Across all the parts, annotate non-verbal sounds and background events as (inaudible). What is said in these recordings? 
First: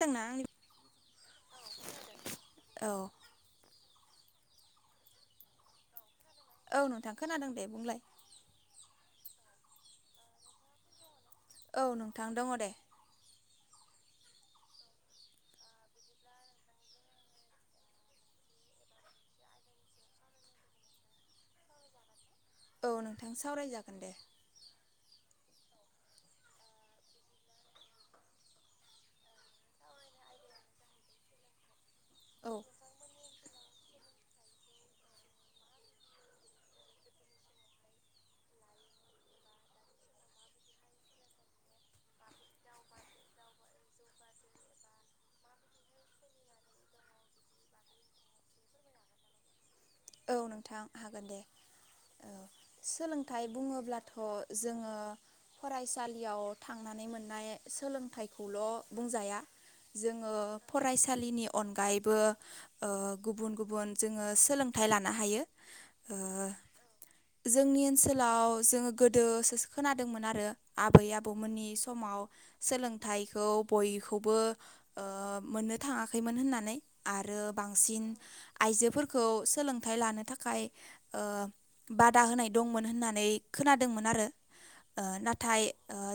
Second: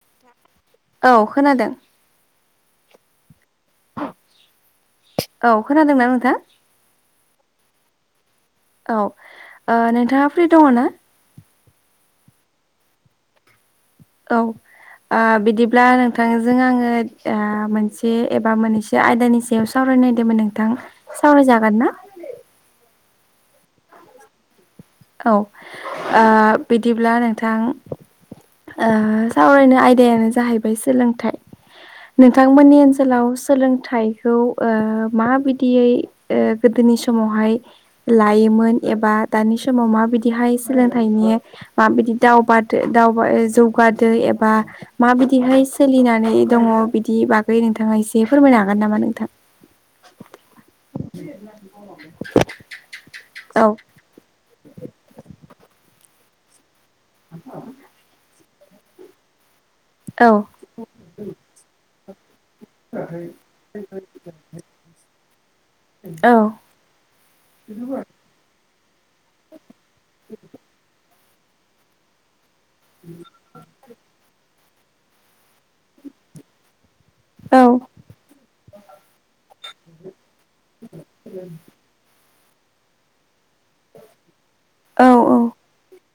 खोनादोंना आंनि औ खोनादों। औ औ खोनादोंना नोंथां? औ नोंथां खोनादों दे बुंलाय औ ओ नोंथांङा फ्रि दंङना? औ नोंथां दंङ दे औ बिदिब्ला नोंथांजों आंङो मोनसे एबा मोनसे आयदानि सायाव सावराय नायदोंमोन नोंथां सावरायजागोन ना? औ नोंथां सावरायजागोन दे औ आ बिदिब्ला नोंथां ओ सावरायनाय आयदायानो जाहैबाय सोलोंथाइ औ नोंथांमोननि ओनसोलाव सोलों थाइखौ ओ माबायदियै ओ गोदोनि समावहाय लायोमोन एबा दानि समाव माबायदिहाय सोलोंथाइनि माबायदि दावगादो दाव बोरै जौगादो एबा माबायदिहाय सोलिनानै दंङ बिदि बागै नोंथांङा एसे एसे फोरमायनो हागोन नामा नोंथां? औ नोंथां हागोन दे औ सोलों नाथाय औ बुंङोब्लाथ' जोंङो फरायसालियाव थांनानै मोननाय सोलोंथाइखौल' बुंजाया औ जोंङो फरायसालिनि अनगायैबो ओ गुबुन गुबुन जोंङो सोलोंथाइ लानो हायो। औ जोंनि ओनसोलाव जोंङो गोदोसोसो खोनादोंमोन आरो आबै आबौ आबौमोननि समाव सोलोंथाइखौ बयखौबो ओ मोननो थांङाखैमोन होननानै आरो औ बांसिन आइजोफोरखौ सोलोंथाइ लानो थाखाय बादा होनाय दंमोन होननानै खोनादोंमोन आरो औ नाथाय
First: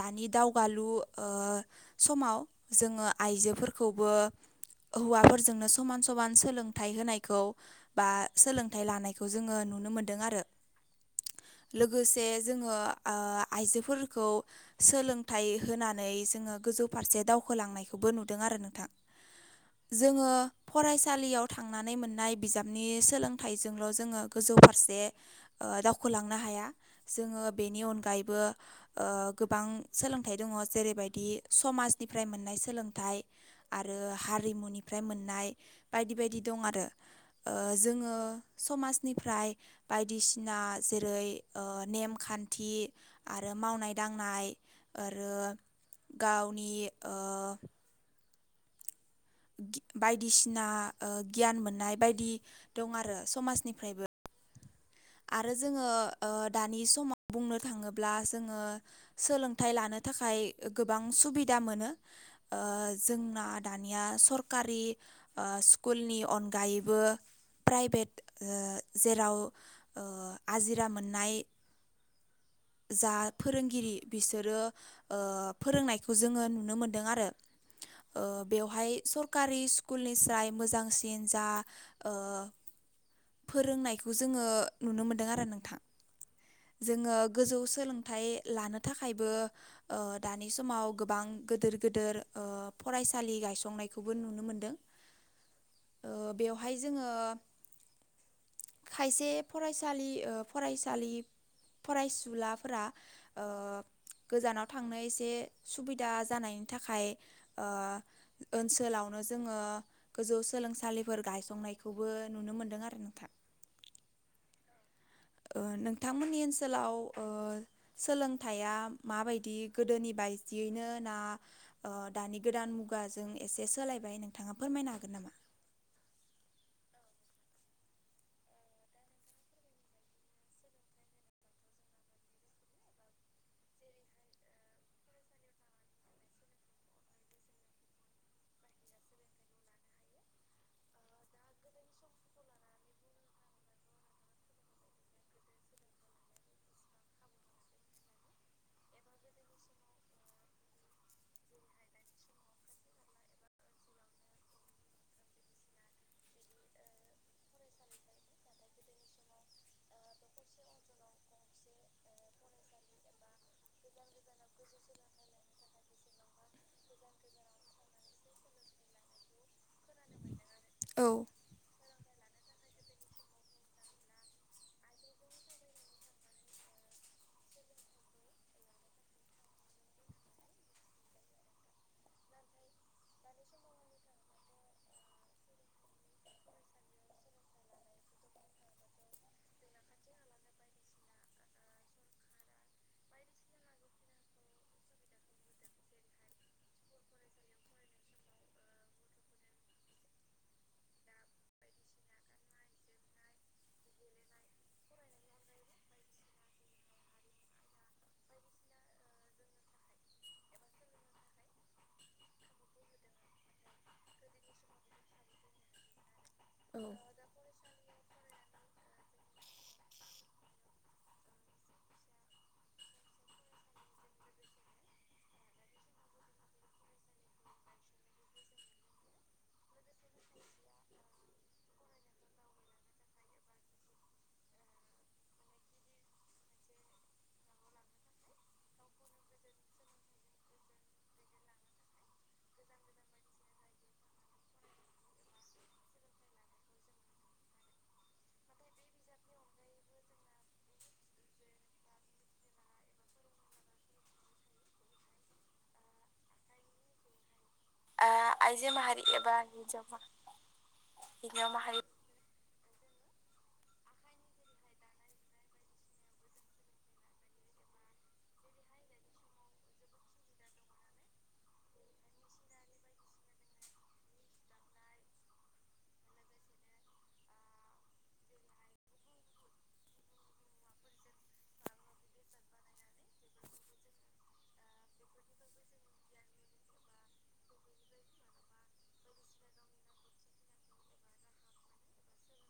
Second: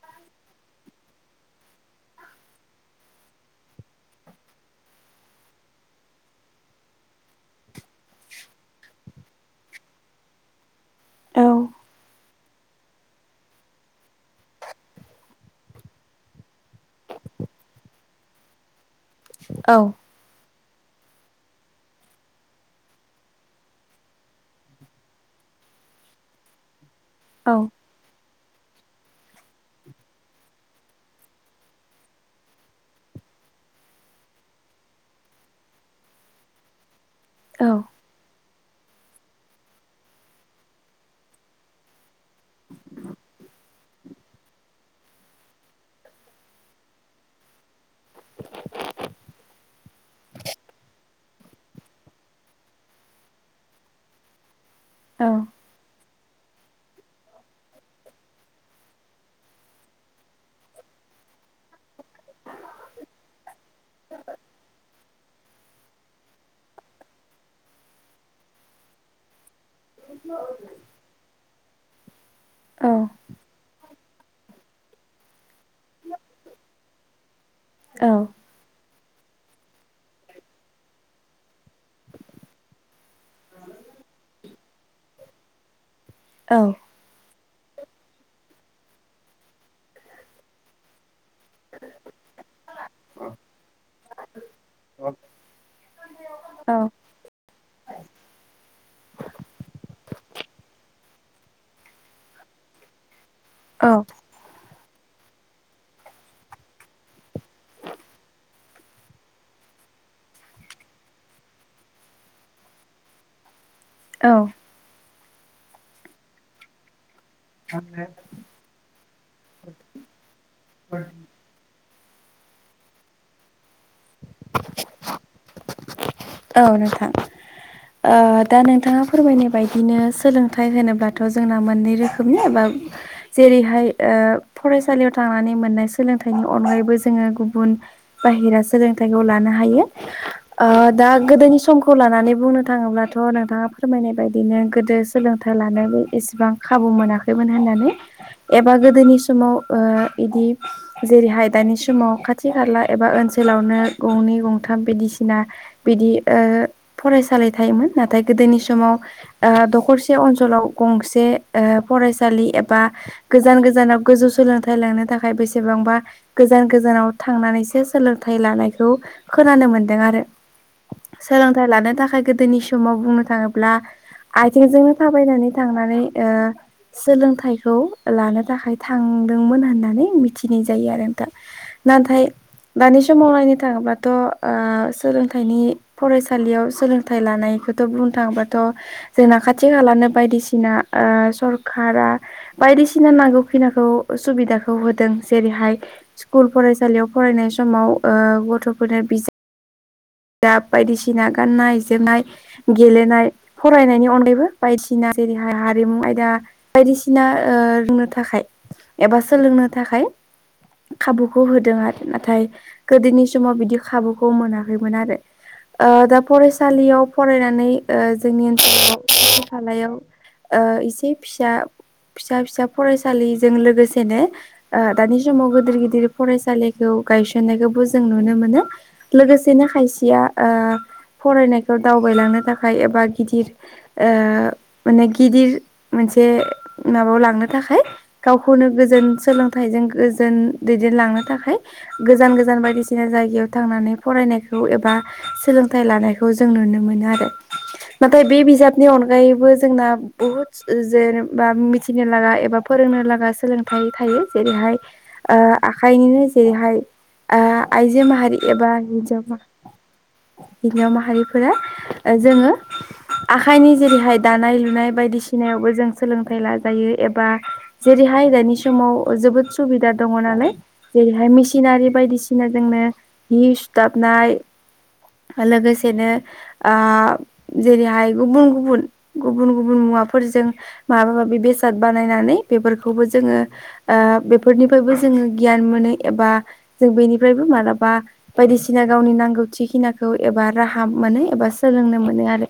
दानि दावगालु समाव जोंङो आइजोफोरखौबो हौवाफोरजोंनो समान समान सोलोंथाइ होनायखौ। बा सोलोंथाइ लानायखौ जोंङो नुनो मोनदों आरो। औ लोगोसे जोंङो ओ आइजोफोरखौ सोलोंथाइ होनानै जोंङो। गोजौ फारसे दावखोलांनायखौबो नुदों आरो नोंथां। औ जोंङो फरायसालियाव थांनानै मोननाय बिजाब। नि सोलोंथाइजोंल' जोंङो गोजौ फारसे दावखोलांनो हाया। जोंङो औ बेनि अनगायैबो गोबां सोलोंथाइ दंङ जेरैबायदि समाजनिफ्राय मोननाय सोलोंथाइ। आरो हारिमुनिफ्राय मोननाय बायदि बायदि दं आरो जोंङो। समाजनिफ्राय बायदिसिना जेरै नेमखान्थि थि आरो मावनाय दांनाय आरो गावनि ओ बायदिसिना गियान मोननाय बायदि दं आरो समाजनिफ्रायबो। औ आरो जोंङो। ओ दानि समाव बुंनो थांङोब्ला जोंङो सोलोंथाइ लानो थाखाय गोबां सम। सुबिदा मोनो जोंना दानिया सरकारि स्कुलनि नि अनगायैबो प्राइभेट ओ जेराव आजिरा मोननाय। जा फोरोंगिरि बिसोरो फोरोंनायखौ जोंङो नुनो मोनदों आरो बेवहाय सरकारि स्कुलनिफ्राय मोजांसिन जा फोरोंनायखौ जोंङो नुनो मोनदों आरो नोंथां जोंङो। गोजौ सोलोंथाइ लानो थाखायबो दानि समाव गोबां गिदोर गिदोर फरायसालि गायसंनायखौबो नुनो मोनदों। औ बेवहाय जोङो खायसे फरासालि ओ फरायसालि फरायस लाफोरा औ थांनो एसे सुबिदा जानायनि थाखाय ओनसोलावनो जोङो। गोजौ सोलोंसालिफोर गायसंनायखौबो नुनो मोनदों आरो नोंथां। औ। नोंथांमोननि ओनसोलाव सोलोंथाइया माबायदि गोदोनि बायदियैनो ना दानि गोदान मुगाजों एसे सोलायबाय नोंथाङा फोरमायनो हागोन नामा? औ नोंथां। दा नोंथाङा फोरमायनाय बायदिनो सोलोंथाइ होनोब्लाथ' जोंना मोननै रोखोमनि एबा। जेरैहाय फरायसालियाव थांनानै मोननाय सोलोंथाइनि अनगायैबो जोङो गुबुन बाहेरा सोलोंथाइखौ लानो हायो। दा गोदोनि समखौ लानानै बुंनो थाङोब्लाथ' नोंथाङा फोरमायनाय बायदिनो गोदो सोलोंथाइ लानो। एसेबां खाबु मोनाखैमोन होननानै एबा गोदोनि समाव बिदि जेरैहाय दानि समाव खाथि खाला एबा ओनसोलव ओनसोलावनो गंनै गंथाम बायदिसिना बिदि फरायसालि थायोमोन नाथाय गोदोनि समाव दखरसे ओनसोलाव। गंसे फरायसालि एबा गोजान गोजानाव गोजौ सोलोंथाइ लांनो थाखाय बेसेबांबा गोजान गोजानाव थांनानैसो सोलोंथाइ लानायखौ खोनानो मोनदों आरो। औ सोलोंथाइ लानो थाखाय गोदोनि समाव बुंनो थाङोब्ला। आथिंजोंनो थाबायनानै थांनानै ओ सोलोंथाइखौ लानो थाखाय थांदोंमोन होननानै मिथिनाय जायो आरो नोंथां नाथाय दानि समाव नायनो थाङोबाथ' सोंलोंथाय नायनि फरायसालियाव सोलोंथाइ लानायखौथ' बुंनो थाङोबाथ' जोंना खाथि खालानो बायदि बायदिसिना सरखारा बायदिसिना नांगौ खिनाखौ सुबिदाखौ होदों जे जेरैहाय स्कुल फरायसालियाव फरायनाय समाव गथ'फोरनो बिजा (inaudible) दा बायदिसिना गाननाय जोमनाय गेलेनाय फरायनायनि अनगायैबो बायदिसिना जेरै हारिमु आयदा बायदिसिना रोंनो थाखाय एबा सोलोंनो थाखाय खाबुखौ होदों आरो नाथाय गोदोनि समाव बिदि खाबुखौ मोनाखैमोन आरो दा ओ फरायसालियाव फरायनानै जोंनि ओनसोलाव खाथि खालायाव एसे फिसा फिसा फिसा फरायसालिजों लोगोसेनो दानि समाव गिदिर गिदिर फरायसालिखौ गायसननायखौबो जों नुनो मोनो लोगोसेनो खायसेया फरायनायखौ दावबायलांनो थाखाय एबा गिदिर माने गिदिर मोनसे माबायाव लांनो थाखाय गावखौनो गोजोन सोलोंथाइजों गोजोन दैदेनलां नो थाखाय गोजांन गोजान बायदिसिना जायगायाव थांनानै फरायनायखौ एबा सोलोंथाइ लानायखौ जों नुनो मोनो आरो नाथाय बे बिजाबनि अनगायैबो जोंना बुहुत जेनेबा मिथिनो लागा एबा फ फोरोंनो लागा सोलोंथाइ थायो जेरैहाय आखाइनिनो जेरैहाय आइजो माहारि आइजो एबा माहारि हिनजाव एबा माहारिफोरा जोङो (inaudible) आखाइनि जेरैहाय दानाय लुनाय बायदिसिनायावबो जों सोलोंथाइ लाजायो एबा जेरै हाय दानि समाव जोबोद सुबिदा दङ नालाय जेरैहाय मेसिनारि बायदिसिना जोंनो हि सुथाबननाय लोगोसेनो ओ जेरैहाय गुबुन गुबुन गुबुन गुबुन मुवाफोरजों माबा माबि बेसाद बानायनानै बेफोरखौबो जोंङो ओ बेफोरनिफ्रायबो जोङो गियान मोनो एबा जों बैनिफ्रायबो मालाबा बायदिसिना गावनि नांगौथिखिनाखौ एबा राहा मोनो एबा सोलोंनो मोनो आरो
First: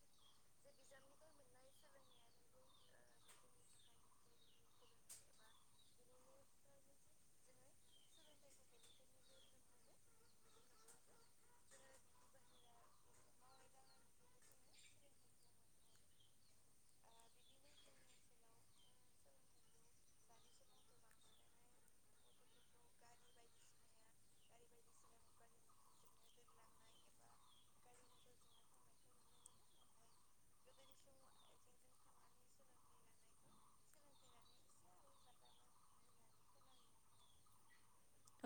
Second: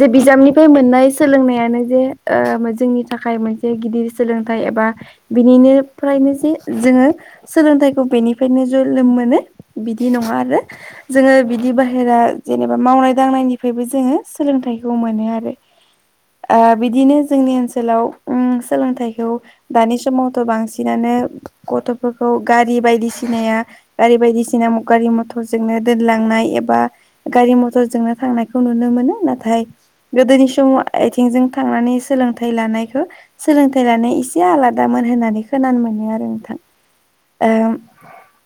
जे बि जाबनिफ्राय मोननाय सोलोंनायानो जे ओ जोंनि थाखाय मोनसे गिदिर सोलोंथाइ एबा- बिनिनिफ्रायनो जे जोङो सोलोंथाइखौ बेनिफ्रायनो ज' लोम मोनो बि दि नङा आरो जोङो बिदि बाहेरा जेनेबा मावनाय दांनायनिफ्रायबो जोङो सोलोंथाइखौ मोनो आरो ओ बिदिनो जोंनि ओनसोलाव उम सोलोंथाइखौ दानि समावथ' बांसिनानो गथ'फोरखौ गारि बायदिसिनाया गारि बायदिसिना गारि मथरजोंनो दोनलांनाय एबा गारि मथरजोंनो थांनायखौ नुनो मोनो नाथाय गोदोनि समाव आथिंजों थांनानै सोलोंथाइ लानायखौ सोलोंथाइ लानाया इसे आलादा मो मोन होननानै खोनानो मोनो आरो नोंथां ओ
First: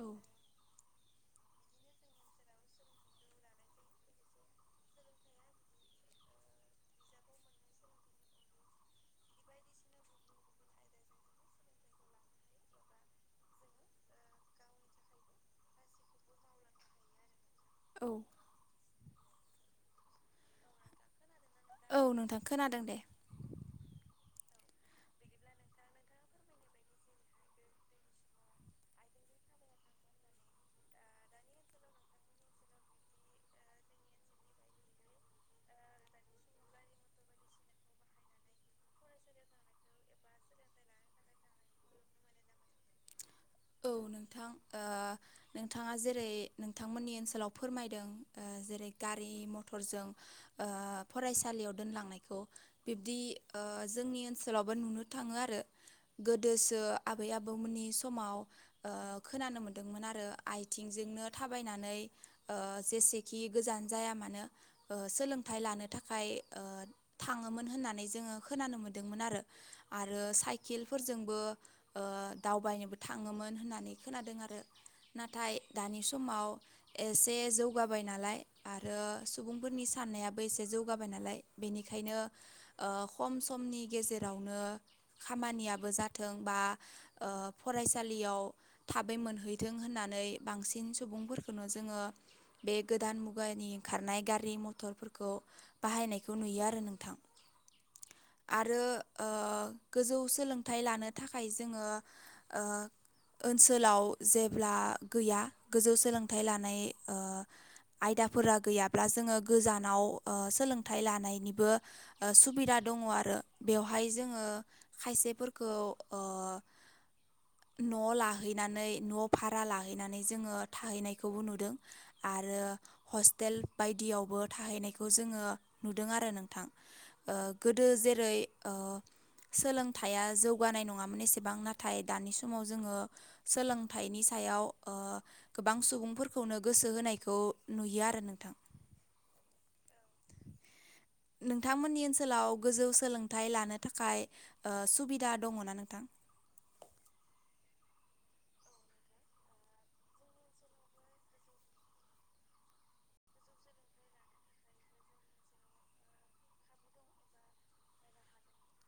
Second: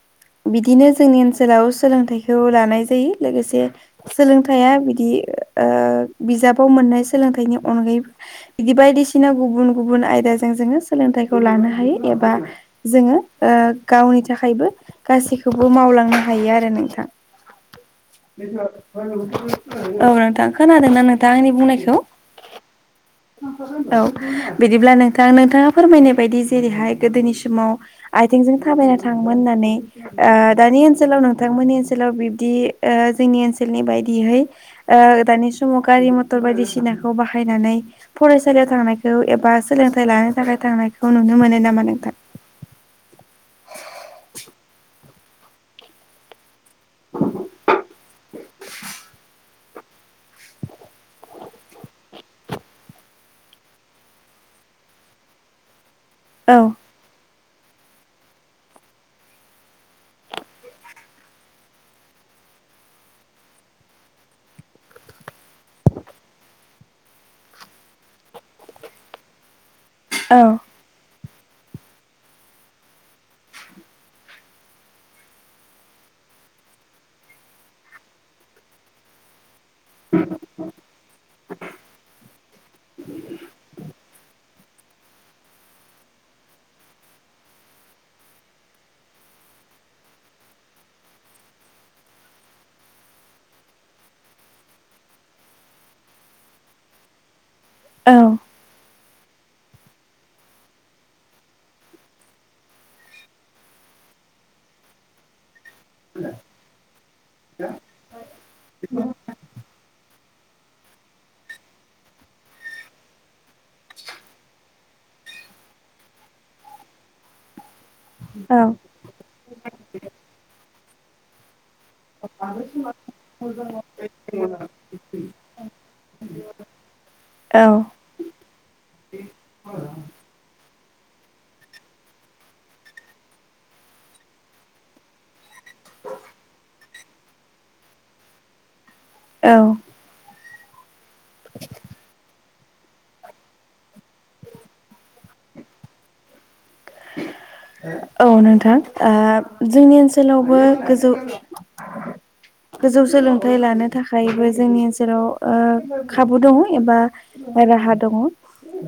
औ बिदिनो जोंनि ओनसो लाव सोलोंथाइखौ लानाय जायो लोगोसे सोलोंथाइया बिदि ओ बिजाबाव मोननाय सोलोंथाइनि अनगायै बिदि बायदिसिना गुबुन गुबुन आयदाजों जोङो सोलोंथाइखौ लानो हायो एबा जोङो गावनि थाखायबो गासैखौबो मावलांनो हायो आरो नोंथां औ औ नोंथां खोनादों ना नों थां आंनि बुंनायखौ औ नोंथां खोनादों दे औ बिदिब्ला नोंथां नोंथाङा फोरमायनाय बायदि जेरैहाय गोदोनि समाव आथिंजों थाबायना था ङोमोन होननानै दानि ओन सोलाव नोंथांमोननि ओनसोलाव बिबदि ओ जोंनि ओनसोलनि बायदियै ओ दानि समाव गा रि मथर बायदिसिनाखौ बाहायनानै फरायसालियाव थांनायखौ एबा सोलोंथायाइ लानो थाखाय थांनाय खौ नुनो मोनो नामा नोंथां? औ नोंथां ओ नोंथाङा जेरै नोंथांमोननि ओनसोलाव फोरमायदों जेरै गारि म टरजों ओ फरायसालियाव दोनलांनायखौ बिब्दि जोंनि ओनसोलाव माबा नुनो थाङो आरो गोदोसो औ आबै आबौमोननि समाव ओ खोनानो मोनदोंमोन आरो आथिंजोंनो थाबायनानै जेसेखि गोजान जाया मानो ओ सोलोंथाइ लानो थाखाय ओ थाङोमोन होननानै जोङो खोनानो मोन्दोंमोन आरो आरो औ साइकेलफोरजोंबो ओ दावबायनोबो थ थाङोमोन होननानै खोनादों आरो नाथाय दानि समाव एसे जौगाबायना नालाय आरो सुबुं फोरनि साननायाबो एसे जौगाबाय नालाय बेनिखायनो ओ खम समनि गेजेरावनो खामानियाबो जाथों बा ओ फरायसालियाव थाबै मोनहैथों होननानै बांसिन सुबुंफोरखौनो जोङो बे गोदान मुगानि खारनाय गारि मथरफोरखौ बाहायनायखौ नुयो आरो नोंथां। औ आरो ओ गोजौ सोलोंथाइ लानो थाखाय जोङो ओ ओनसोलाव जेब्ला गैया गोजौ सोलोंथाइ लानाय आयदाफोरा गैयाब्ला जोङो गोजान नाव ओ सोलोंथाइ लानायनिबो सुबिदा दङ आरो बेवहाय जोङो खायसेफोरखौ अ न' औ लाहैनानै न' भारा लाहैनानै जोङो थाहैनायखौबो नुदों आरो हस्टेल बायदियावबो थाहैनायखौ जोङो नुदों आरो नोंथां ओ औ गोदो जेरै ओ सोलोंथाइया जौगानाय नङामोन एसेबां ना थाय दानि समाव जोङो सोलोंथाइनि सायाव गोबां सुबुंफोरखौनो गोसो सो होनायखौ नुयो आरो नोंथां। औ नोंथांमोननि ओनसोलाव गोजौ सोलोंथाइ लानो थाखाय ओ सुबिदा दङ ना नोंथां? (inaudible) (unintelligible) औ नोंथां जोंनि ओनसोलावबो गोजौ (inaudible) (unintelligible) गोजौ सोलोंथाइ लानो थाखायबो जोंनि ओनसोलाव खाबु दङ एबा राहा दङ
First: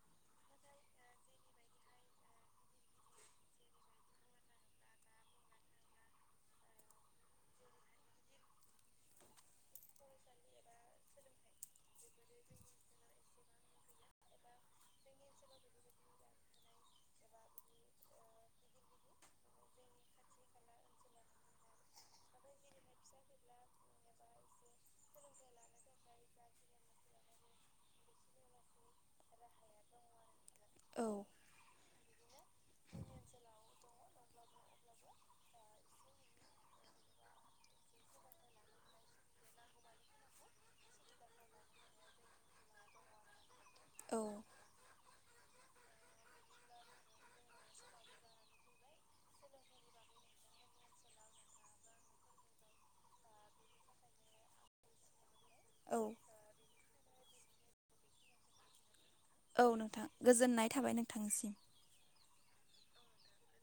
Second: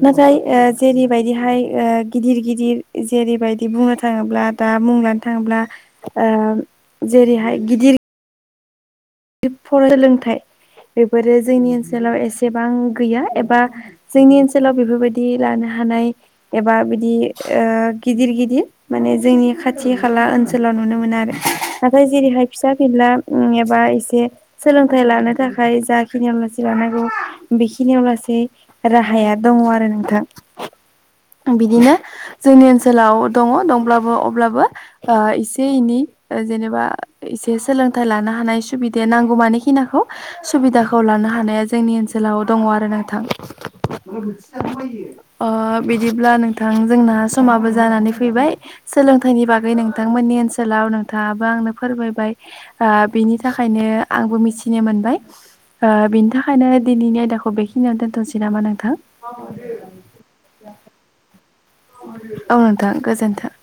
नाथाय जेरैबायदिहाय गिदिर गिदिर जेरैबायदि बु थाङोब्ला दा मुं लानो थाङोब्ला जेरैहाय गिदिर फराय सोलोंथाइ बेफोरो जोंनि ओनसोलाव एसेबां गैया एबा जोंनि ओनसोलाव बेफोरबायदि लानो हा हानाय एबा बिदि गिदिर गिदिर माने जोंनि खाथि खाला ओनसोलाव नुनो मोन आरो नाथाय जेरैहाय फिसा फिला एबा सोलोंथाइ लानो थाखाय जाखिनियाव लासै लानांगौ बेखिनियाव लासै राहा गाहाया दङ आरो नोंथां औ बिदिनो जोंनि ओनसोलाव दङ दंब्लाबो अब्लाबो एसे एनै जेनेबा एसे सोलोंथाइ लानो हानाय सम सुबिदाया नांगौमानिखिनिखौ सुबिदाखौ लानो हानाया जोंनि ओनसोलाव दङ आरो नोंथां औ (unintelligible) (inaudible) ओ बिदिब्ला नोंथां जोंना समाबो जानानै फैबाय सोलोंथाइनि बागै नोंथांमोन ओनसोलाव नोंथाङाबो आंनो फोरमायबाय बिनि थाखायनो आंबो मिथिनो मोनबाय औ बिनि थाखायनो दिनैनि आयदाखौ बेखिनियाव दोनथनोसै नामा नोंथां औ नोंथां गोजोननाय थाबाय नोंथांनिसिम औ नोंथां गोजोनथों